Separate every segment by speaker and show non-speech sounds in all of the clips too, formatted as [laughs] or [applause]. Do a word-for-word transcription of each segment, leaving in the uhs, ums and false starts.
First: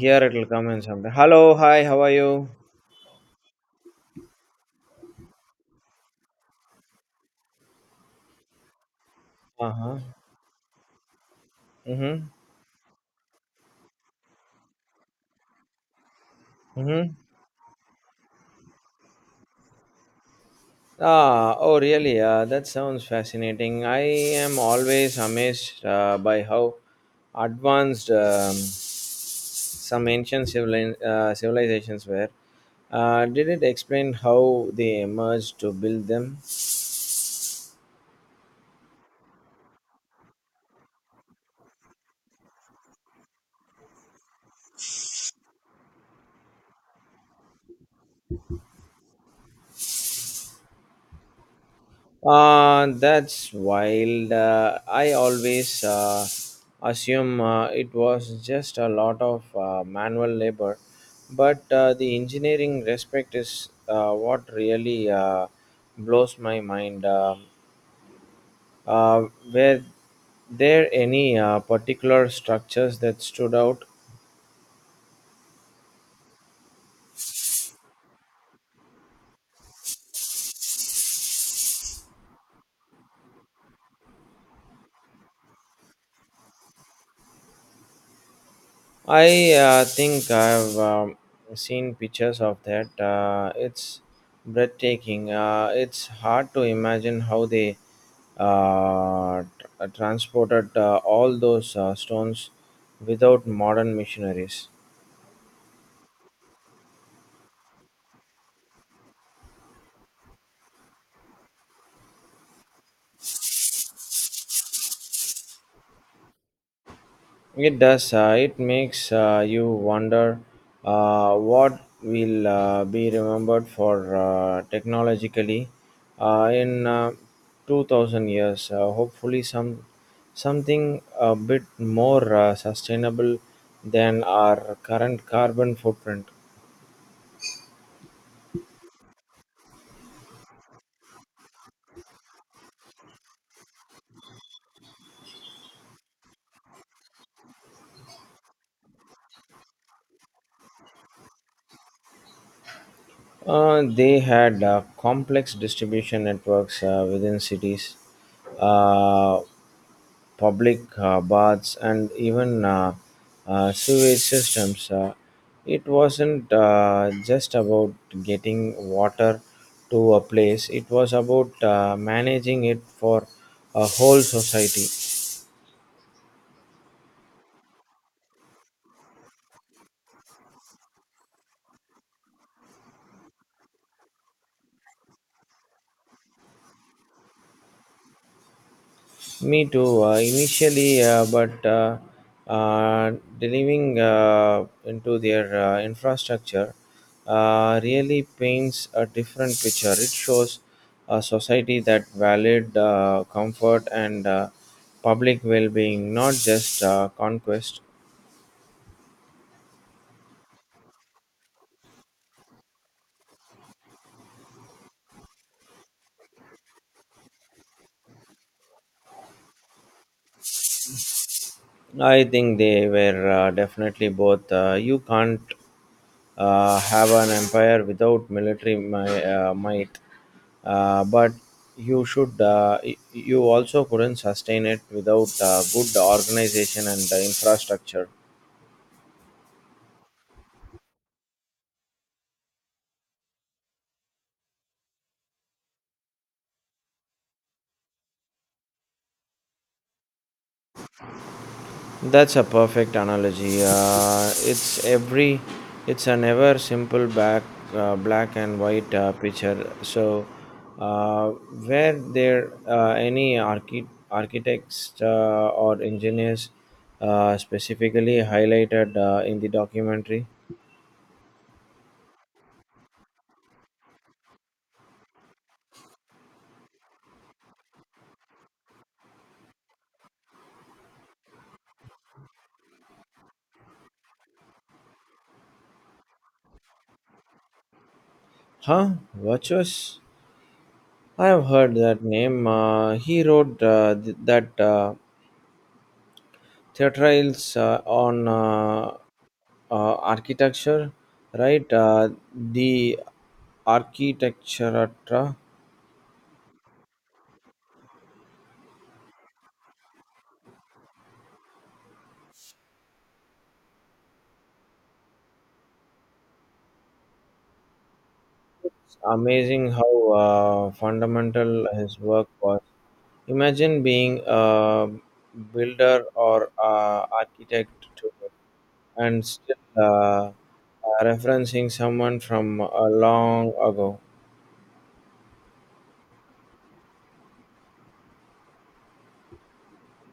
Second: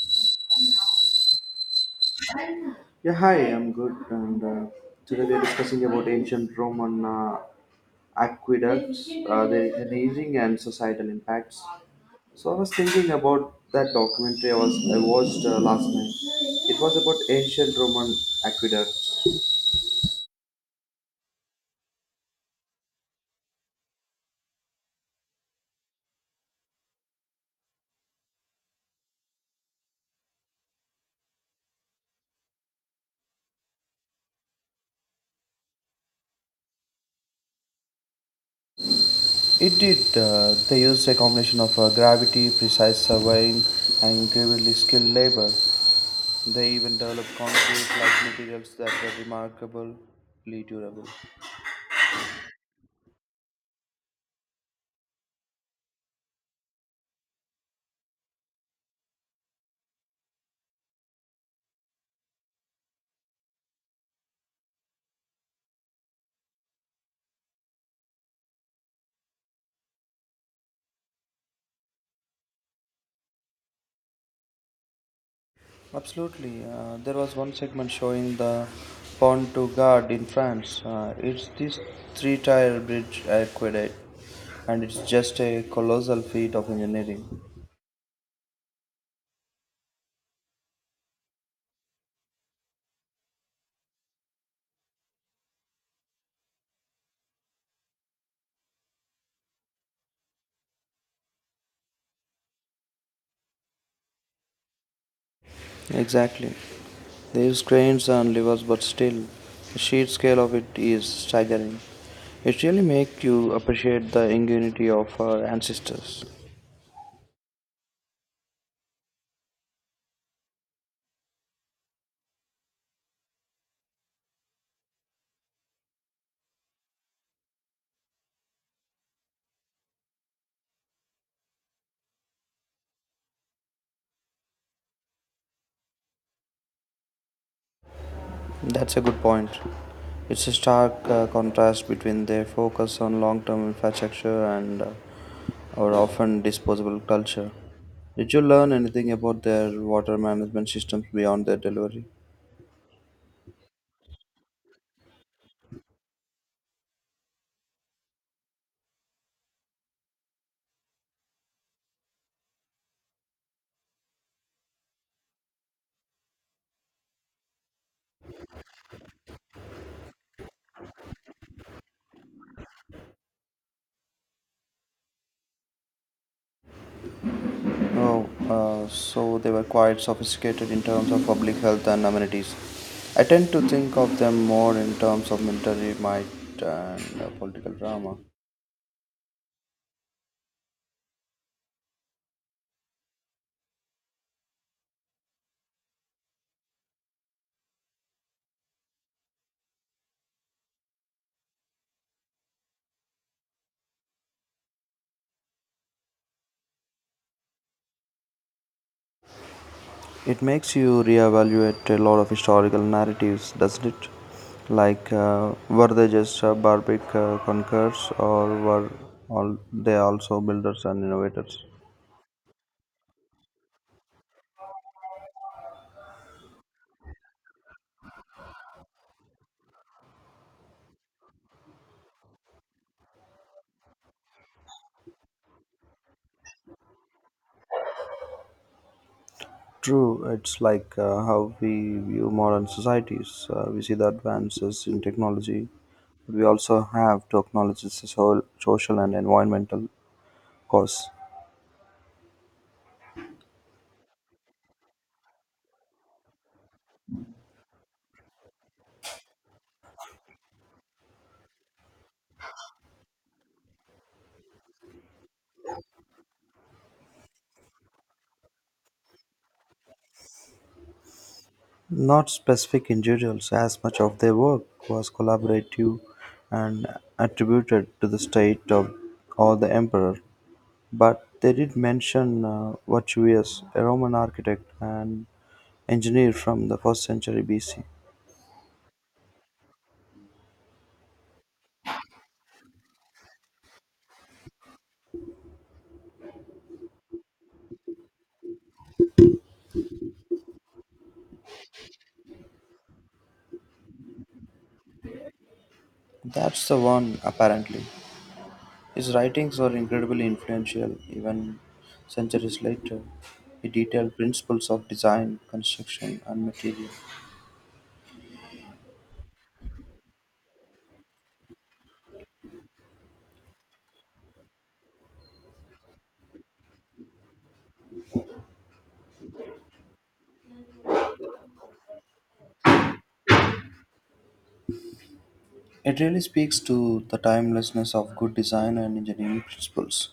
Speaker 1: Here it will come in sometime. Hello, hi, how are you?
Speaker 2: Yeah, hi, I'm good. And uh, Today we're discussing about ancient Roman uh, aqueducts, uh,
Speaker 1: Uh
Speaker 2: their
Speaker 1: huh.
Speaker 2: engineering and societal impacts.
Speaker 1: Mm-hmm.
Speaker 2: So I was thinking about that documentary I, was, I watched uh, last night. It was
Speaker 1: Mm-hmm.
Speaker 2: about ancient Roman aqueducts.
Speaker 1: Ah, oh, really? Uh, that sounds fascinating. I am always amazed uh, by how advanced um, some ancient civili- uh, civilizations were. Uh, did it explain how they emerged to build them?
Speaker 2: It did. Uh, they used a combination of uh, gravity, precise surveying, and incredibly skilled labor. They even developed concrete like materials that were remarkably durable.
Speaker 1: Uh, that's wild. Uh, I always uh, assume uh, it was just a lot of uh, manual labor, but uh, the engineering respect is uh, what really uh, blows my mind. Uh, uh, were there any uh, particular structures that stood out.
Speaker 2: Absolutely. Uh, there was one segment showing the Pont du Gard in France. Uh, it's this three tire bridge aqueduct, and it's just a colossal feat of engineering.
Speaker 1: I uh, think I've um, seen pictures of that. Uh, it's breathtaking. Uh, it's hard to imagine how they uh, tr- transported uh, all those uh, stones without modern machineries.
Speaker 2: Exactly. They use cranes and levers, but still, the sheer scale of it is staggering. It really makes you appreciate the ingenuity of our ancestors.
Speaker 1: It does. Uh, it makes uh, you wonder uh, what will uh, be remembered for uh, technologically uh, in uh, two thousand years. Uh, hopefully, some something a bit more uh, sustainable than our current carbon footprint.
Speaker 2: That's a good point. It's a stark uh, contrast between their focus on long term infrastructure and uh, our often disposable culture. Did you learn anything about their water management systems beyond their delivery?
Speaker 1: Uh, they had uh, complex distribution networks uh, within cities. Uh, Public uh, baths, and even uh, uh, sewage systems. Uh, it wasn't uh, just about getting water to a place. It was about uh, managing it for a whole society.
Speaker 2: No, uh, so they were quite sophisticated in terms of public health and amenities. I tend to think of them more in terms of military might and uh, political drama.
Speaker 1: Me too. Uh, initially, uh, but uh, uh, delivering uh, into their uh, infrastructure uh, really paints a different picture. It shows a society that valued uh, comfort and uh, public well-being, not just uh, conquest.
Speaker 2: It makes you reevaluate a lot of historical narratives, doesn't it? Like, uh, were they just uh, barbaric uh, conquerors, or were all they also builders and innovators?
Speaker 1: I think they were uh, definitely both. Uh, you can't uh, have an empire without military mi- uh, might, uh, but you should uh, y- you also couldn't sustain it without uh, good organization and uh, infrastructure.
Speaker 2: True, it's like uh, how we view modern societies. Uh, we see the advances in technology, but we also have to acknowledge its so- social and environmental costs.
Speaker 1: That's a perfect analogy. Uh, it's every, it's a never simple back, uh, black and white uh, picture. So, uh, were there uh, any archi- architects uh, or engineers uh, specifically highlighted uh, in the documentary?
Speaker 2: Not specific individuals, as much of their work was collaborative and attributed to the state of, or the emperor, but they did mention uh, Vitruvius, a Roman architect and engineer from the first century B C.
Speaker 1: Huh? Virtuous? I have heard that name. Uh, he wrote uh, th- that uh, theatrals uh, on uh, uh, architecture, right? Uh, the architecture
Speaker 2: That's the one, apparently. His writings were incredibly influential even centuries later. He detailed principles of design, construction, and material.
Speaker 1: amazing how uh, fundamental his work was. Imagine being a builder or uh, architect too, and still uh, uh, referencing someone from a long ago.
Speaker 2: It really speaks to the timelessness of good design and engineering principles.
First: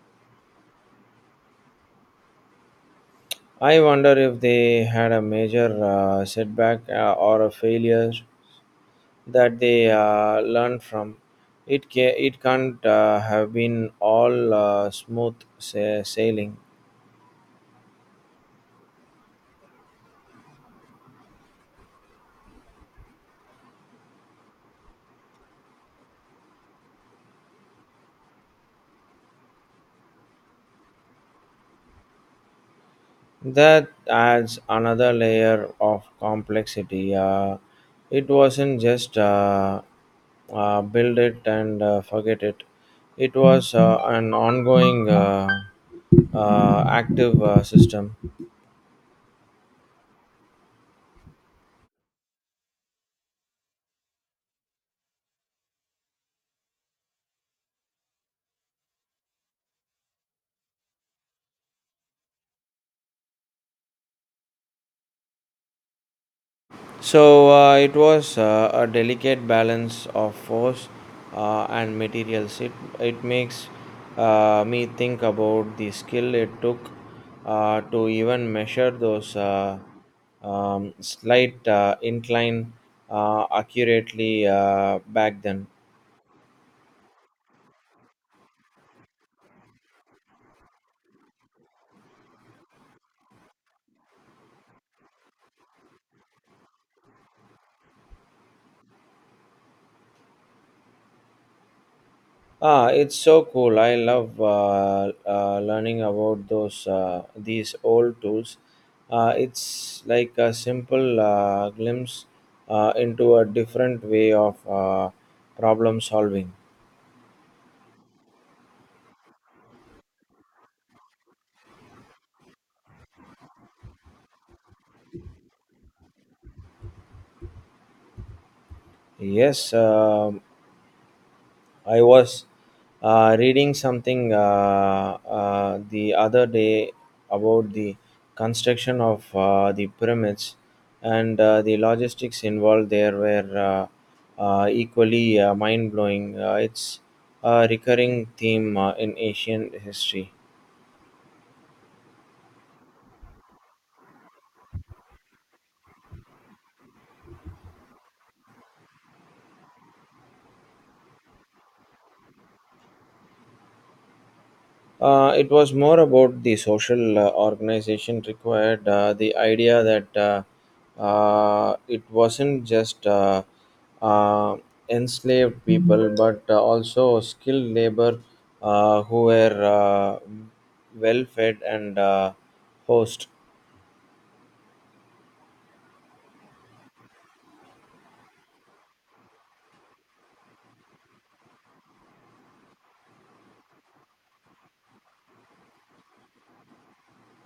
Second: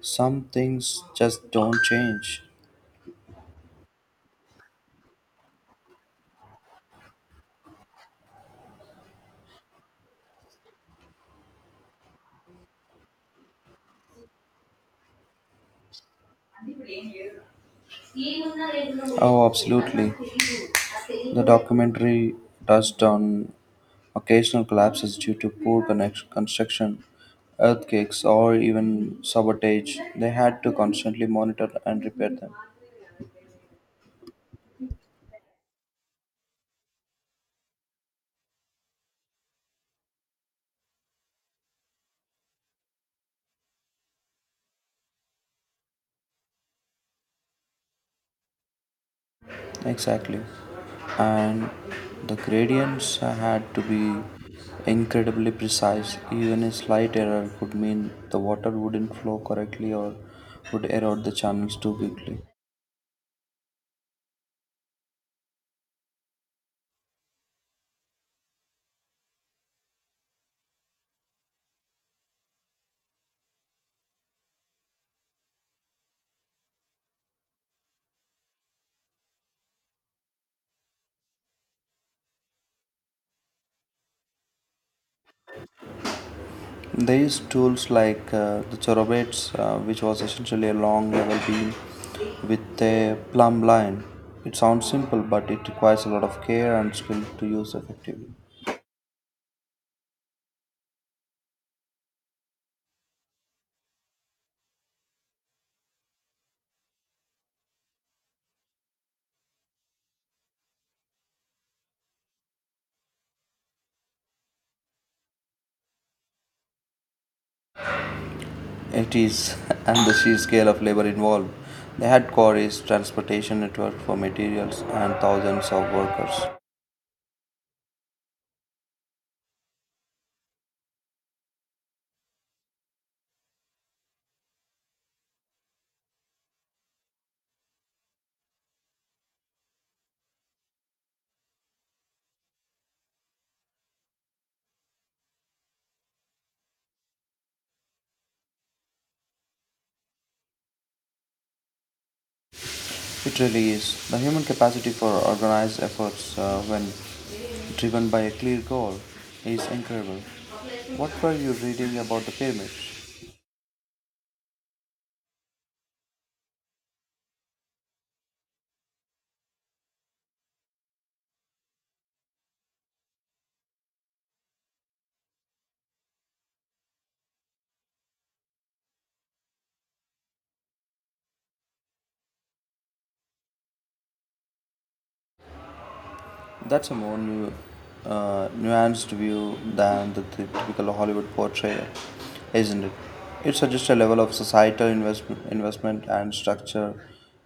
Speaker 2: Some things just don't change.
Speaker 1: I wonder if they had a major uh, setback uh, or a failure that they uh, learn from. It ca- it can't uh, have been all uh, smooth sa- sailing.
Speaker 2: Oh, absolutely. The documentary touched on occasional collapses due to poor connect- construction, earthquakes, or even sabotage. They had to constantly monitor and repair them.
Speaker 1: That adds another layer of complexity. Uh, it wasn't just uh, uh, build it and uh, forget it. It was uh, an ongoing, uh, uh, active uh, system.
Speaker 2: Exactly. And the gradients had to be incredibly precise. Even a slight error could mean the water wouldn't flow correctly or would erode the channels too quickly.
Speaker 1: So uh, it was uh, a delicate balance of force uh, and materials. It, it makes uh, me think about the skill it took uh, to even measure those uh, um, slight uh, incline uh, accurately uh, back then.
Speaker 2: They used tools like uh, the chorobates, uh, which was essentially a long level beam with a plumb line. It sounds simple, but it requires a lot of care and skill to use effectively.
Speaker 1: Ah, it's so cool. I love uh, uh, learning about those uh, these old tools. Uh, it's like a simple uh, glimpse uh, into a different way of uh, problem solving.
Speaker 2: It is, [laughs] and the sheer scale of labor involved. They had quarries, transportation network for materials, and thousands of workers.
Speaker 1: Yes, um I was uh, reading something uh, uh, the other day about the construction of uh, the pyramids and uh, the logistics involved there were uh, uh, equally uh, mind blowing. Uh, it's a recurring theme uh, in Asian history.
Speaker 2: It really is. The human capacity for organized efforts uh, when driven by a clear goal is incredible. What were you reading about the pyramids?
Speaker 1: Uh, it was more about the social uh, organization required, uh, the idea that uh, uh, it wasn't just uh, uh, enslaved people but uh, also skilled labor uh, who were uh, well fed and uh, host.
Speaker 2: That's a more nu- uh, nuanced view than the t- typical Hollywood portrayal, isn't it? It suggests a level of societal investment, investment and structure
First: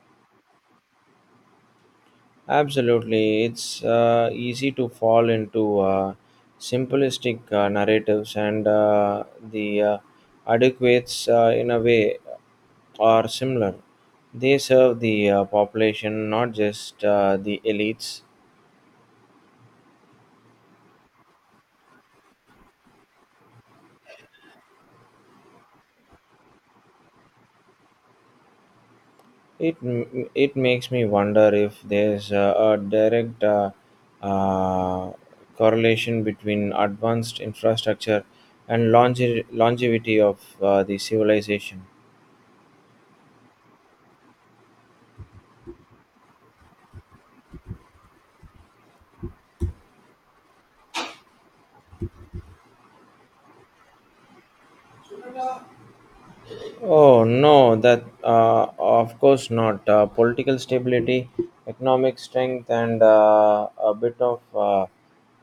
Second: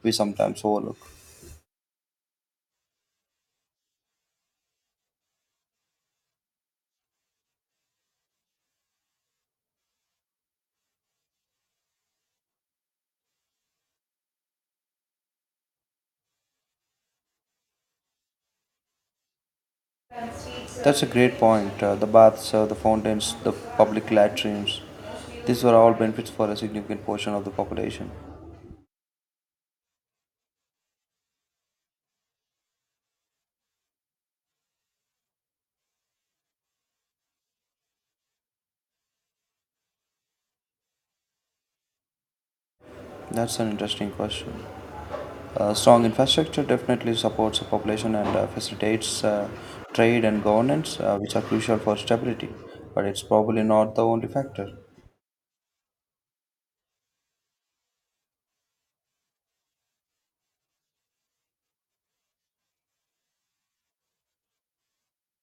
Speaker 2: we sometimes overlook.
Speaker 1: Absolutely, it's uh, easy to fall into uh, simplistic uh, narratives, and uh, the uh, adequates, uh, in a way, are similar. They serve the uh, population, not just uh, the elites.
Speaker 2: That's a great point. Uh, the baths, uh, the fountains, the public latrines. These were all benefits for a significant portion of the population.
Speaker 1: It m- it makes me wonder if there's uh, a direct uh, uh, correlation between advanced infrastructure and longe- longevity of uh, the civilization.
Speaker 2: That's an interesting question. Uh, strong infrastructure definitely supports the population and uh, facilitates uh, trade and governance, uh, which are crucial for stability. But it's probably not the only factor.
Speaker 1: Oh no, that uh, of course not. Uh, political stability, economic strength, and uh, a bit of uh,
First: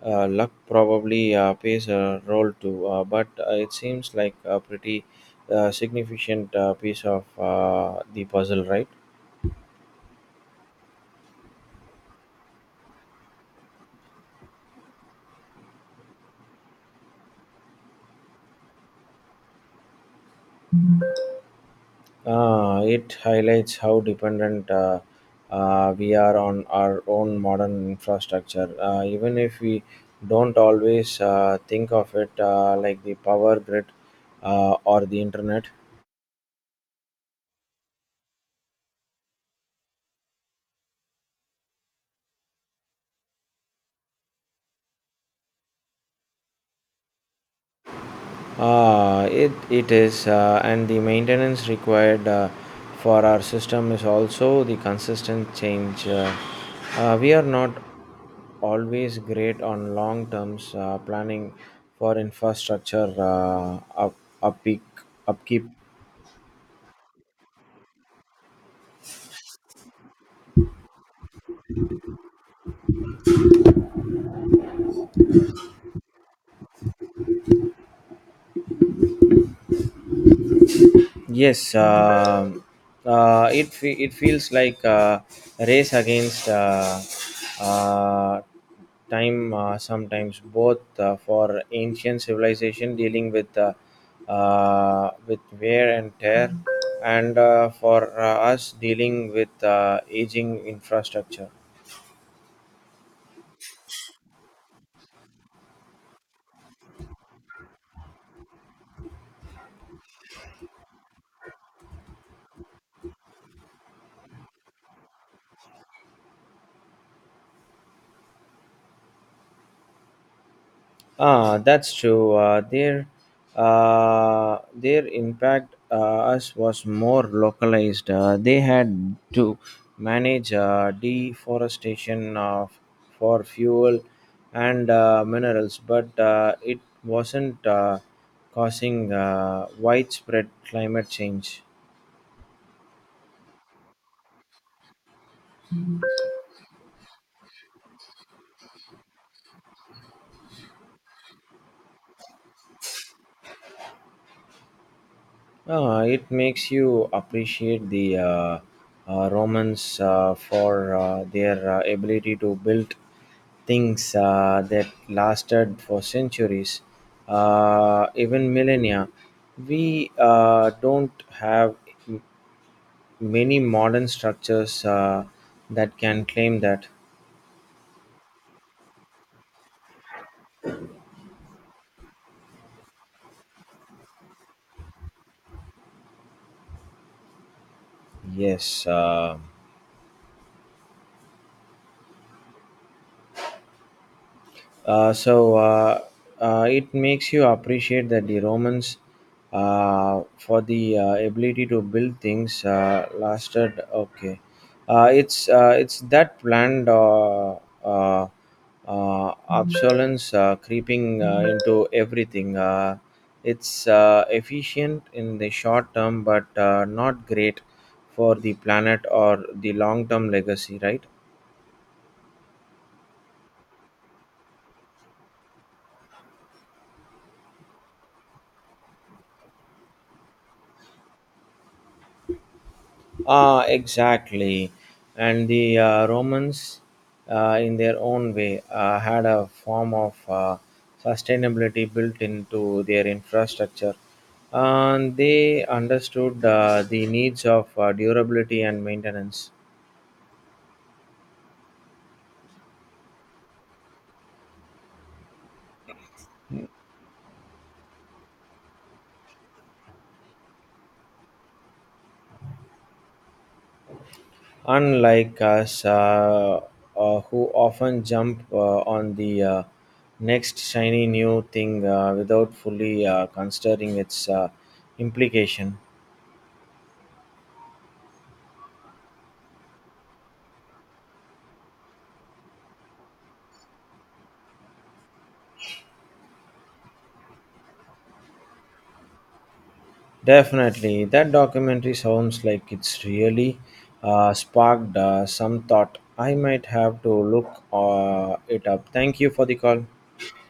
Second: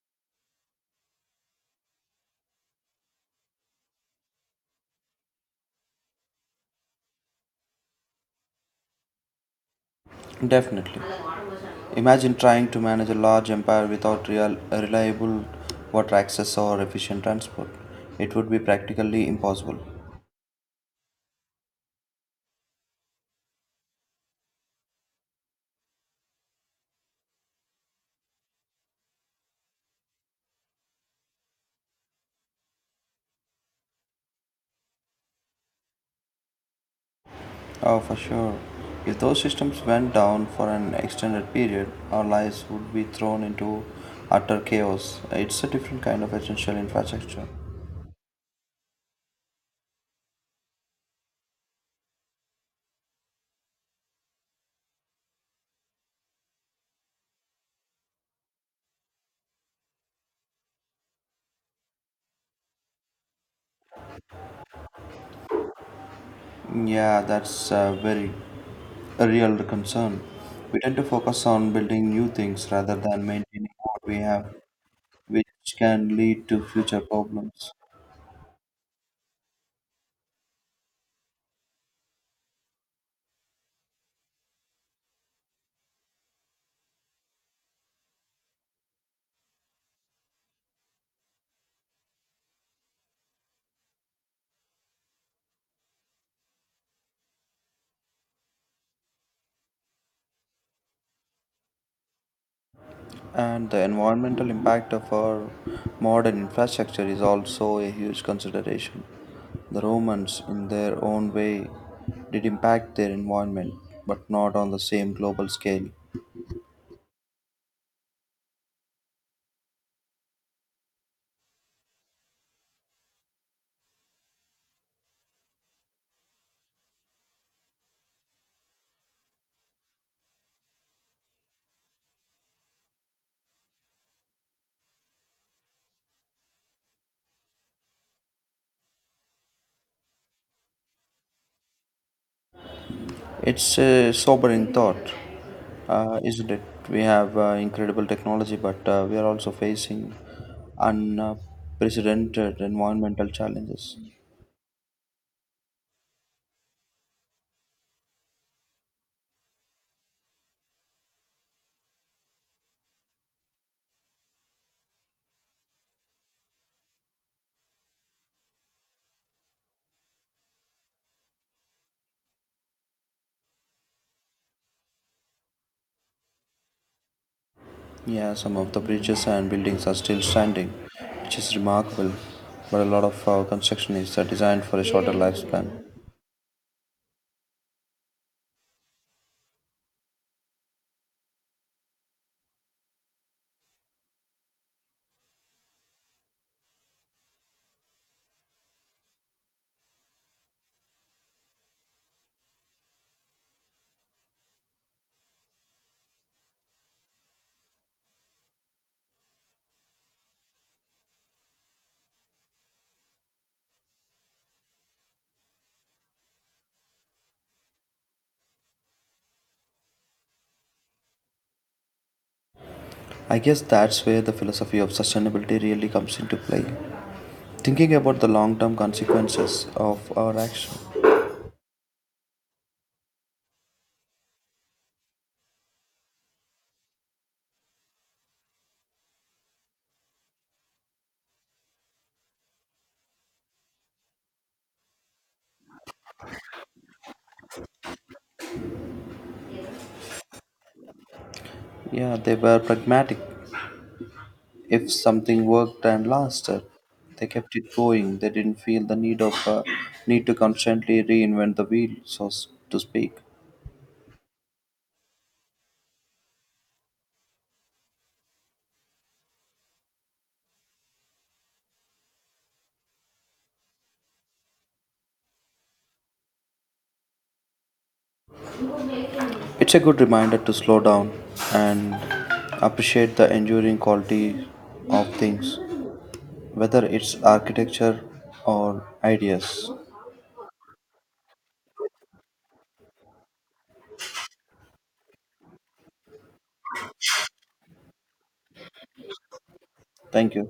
Speaker 1: uh, luck probably uh, plays a role too. Uh, but uh, it seems like a pretty uh, significant uh, piece of uh, the puzzle, right?
Speaker 2: Definitely. Imagine trying to manage a large empire without real, reliable water access or efficient transport. It would be practically impossible.
Speaker 1: Uh, it highlights how dependent uh, uh, we are on our own modern infrastructure. Uh, even if we don't always uh, think of it uh, like the power grid uh, or the internet.
Speaker 2: Oh, for sure. If those systems went down for an extended period, our lives would be thrown into utter chaos. It's a different kind of essential infrastructure.
Speaker 1: Uh, it, it is, uh, and the maintenance required uh, for our system is also the consistent change. Uh, uh, we are not always great on long terms uh, planning for infrastructure uh, up, upkeep, upkeep
Speaker 2: Yeah, that's a very a real concern. We tend to focus on building new things rather than maintaining what we have, which can lead to future problems.
Speaker 1: Yes, um uh, it fe- it feels like a race against uh, uh, time. Uh, sometimes both uh, for ancient civilization dealing with uh, uh, with wear and tear, and uh, for uh, us dealing with uh, aging infrastructure.
Speaker 2: And the environmental impact of our modern infrastructure is also a huge consideration. The Romans, in their own way, did impact their environment, but not on the same global scale.
Speaker 1: Ah, that's true. Uh, their uh, their impact uh, us was more localized. Uh, they had to manage uh, deforestation uh, for fuel and uh, minerals, but uh, it wasn't uh, causing uh, widespread climate change.
Speaker 2: It's a sobering thought, uh, isn't it? We have uh, incredible technology, but uh, we are also facing unprecedented environmental challenges.
Speaker 1: Uh, it makes you appreciate the uh, uh, Romans uh, for uh, their uh, ability to build things uh, that lasted for centuries, uh, even millennia. We uh, don't have m- many modern structures uh, that can claim that.
Speaker 2: Yeah, some of the bridges and buildings are still standing, which is remarkable. But a lot of our construction is uh, designed for a shorter lifespan.
Speaker 1: Yes. Uh, Uh, so uh, uh, it makes you appreciate that the Romans, uh, for the uh, ability to build things, uh, lasted. Okay, uh, it's uh, it's that planned uh, uh, uh, obsolescence uh, creeping uh, into everything. Uh, it's uh, efficient in the short term, but uh, not great for the planet or the long term legacy, right?
Speaker 2: I guess that's where the philosophy of sustainability really comes into play. Thinking about the long term consequences of our action.
Speaker 1: Ah, exactly. And the uh, Romans, uh, in their own way, uh, had a form of uh, sustainability built into their infrastructure. And they understood uh, the needs of uh, durability and maintenance.
Speaker 2: Yeah, they were pragmatic. If something worked and lasted, they kept it going. They didn't feel the need of uh, need to constantly reinvent the wheel, so s- to speak.
Speaker 1: Unlike us, uh, uh, who often jump uh, on the uh, next shiny new thing uh, without fully uh, considering its uh, implication.
Speaker 2: It's a good reminder to slow down and appreciate the enduring quality of things, whether it's architecture or ideas.
Speaker 1: Definitely, that documentary sounds like it's really uh, sparked uh, some thought. I might have to look uh, it up. Thank you for the call.
Speaker 2: Thank you.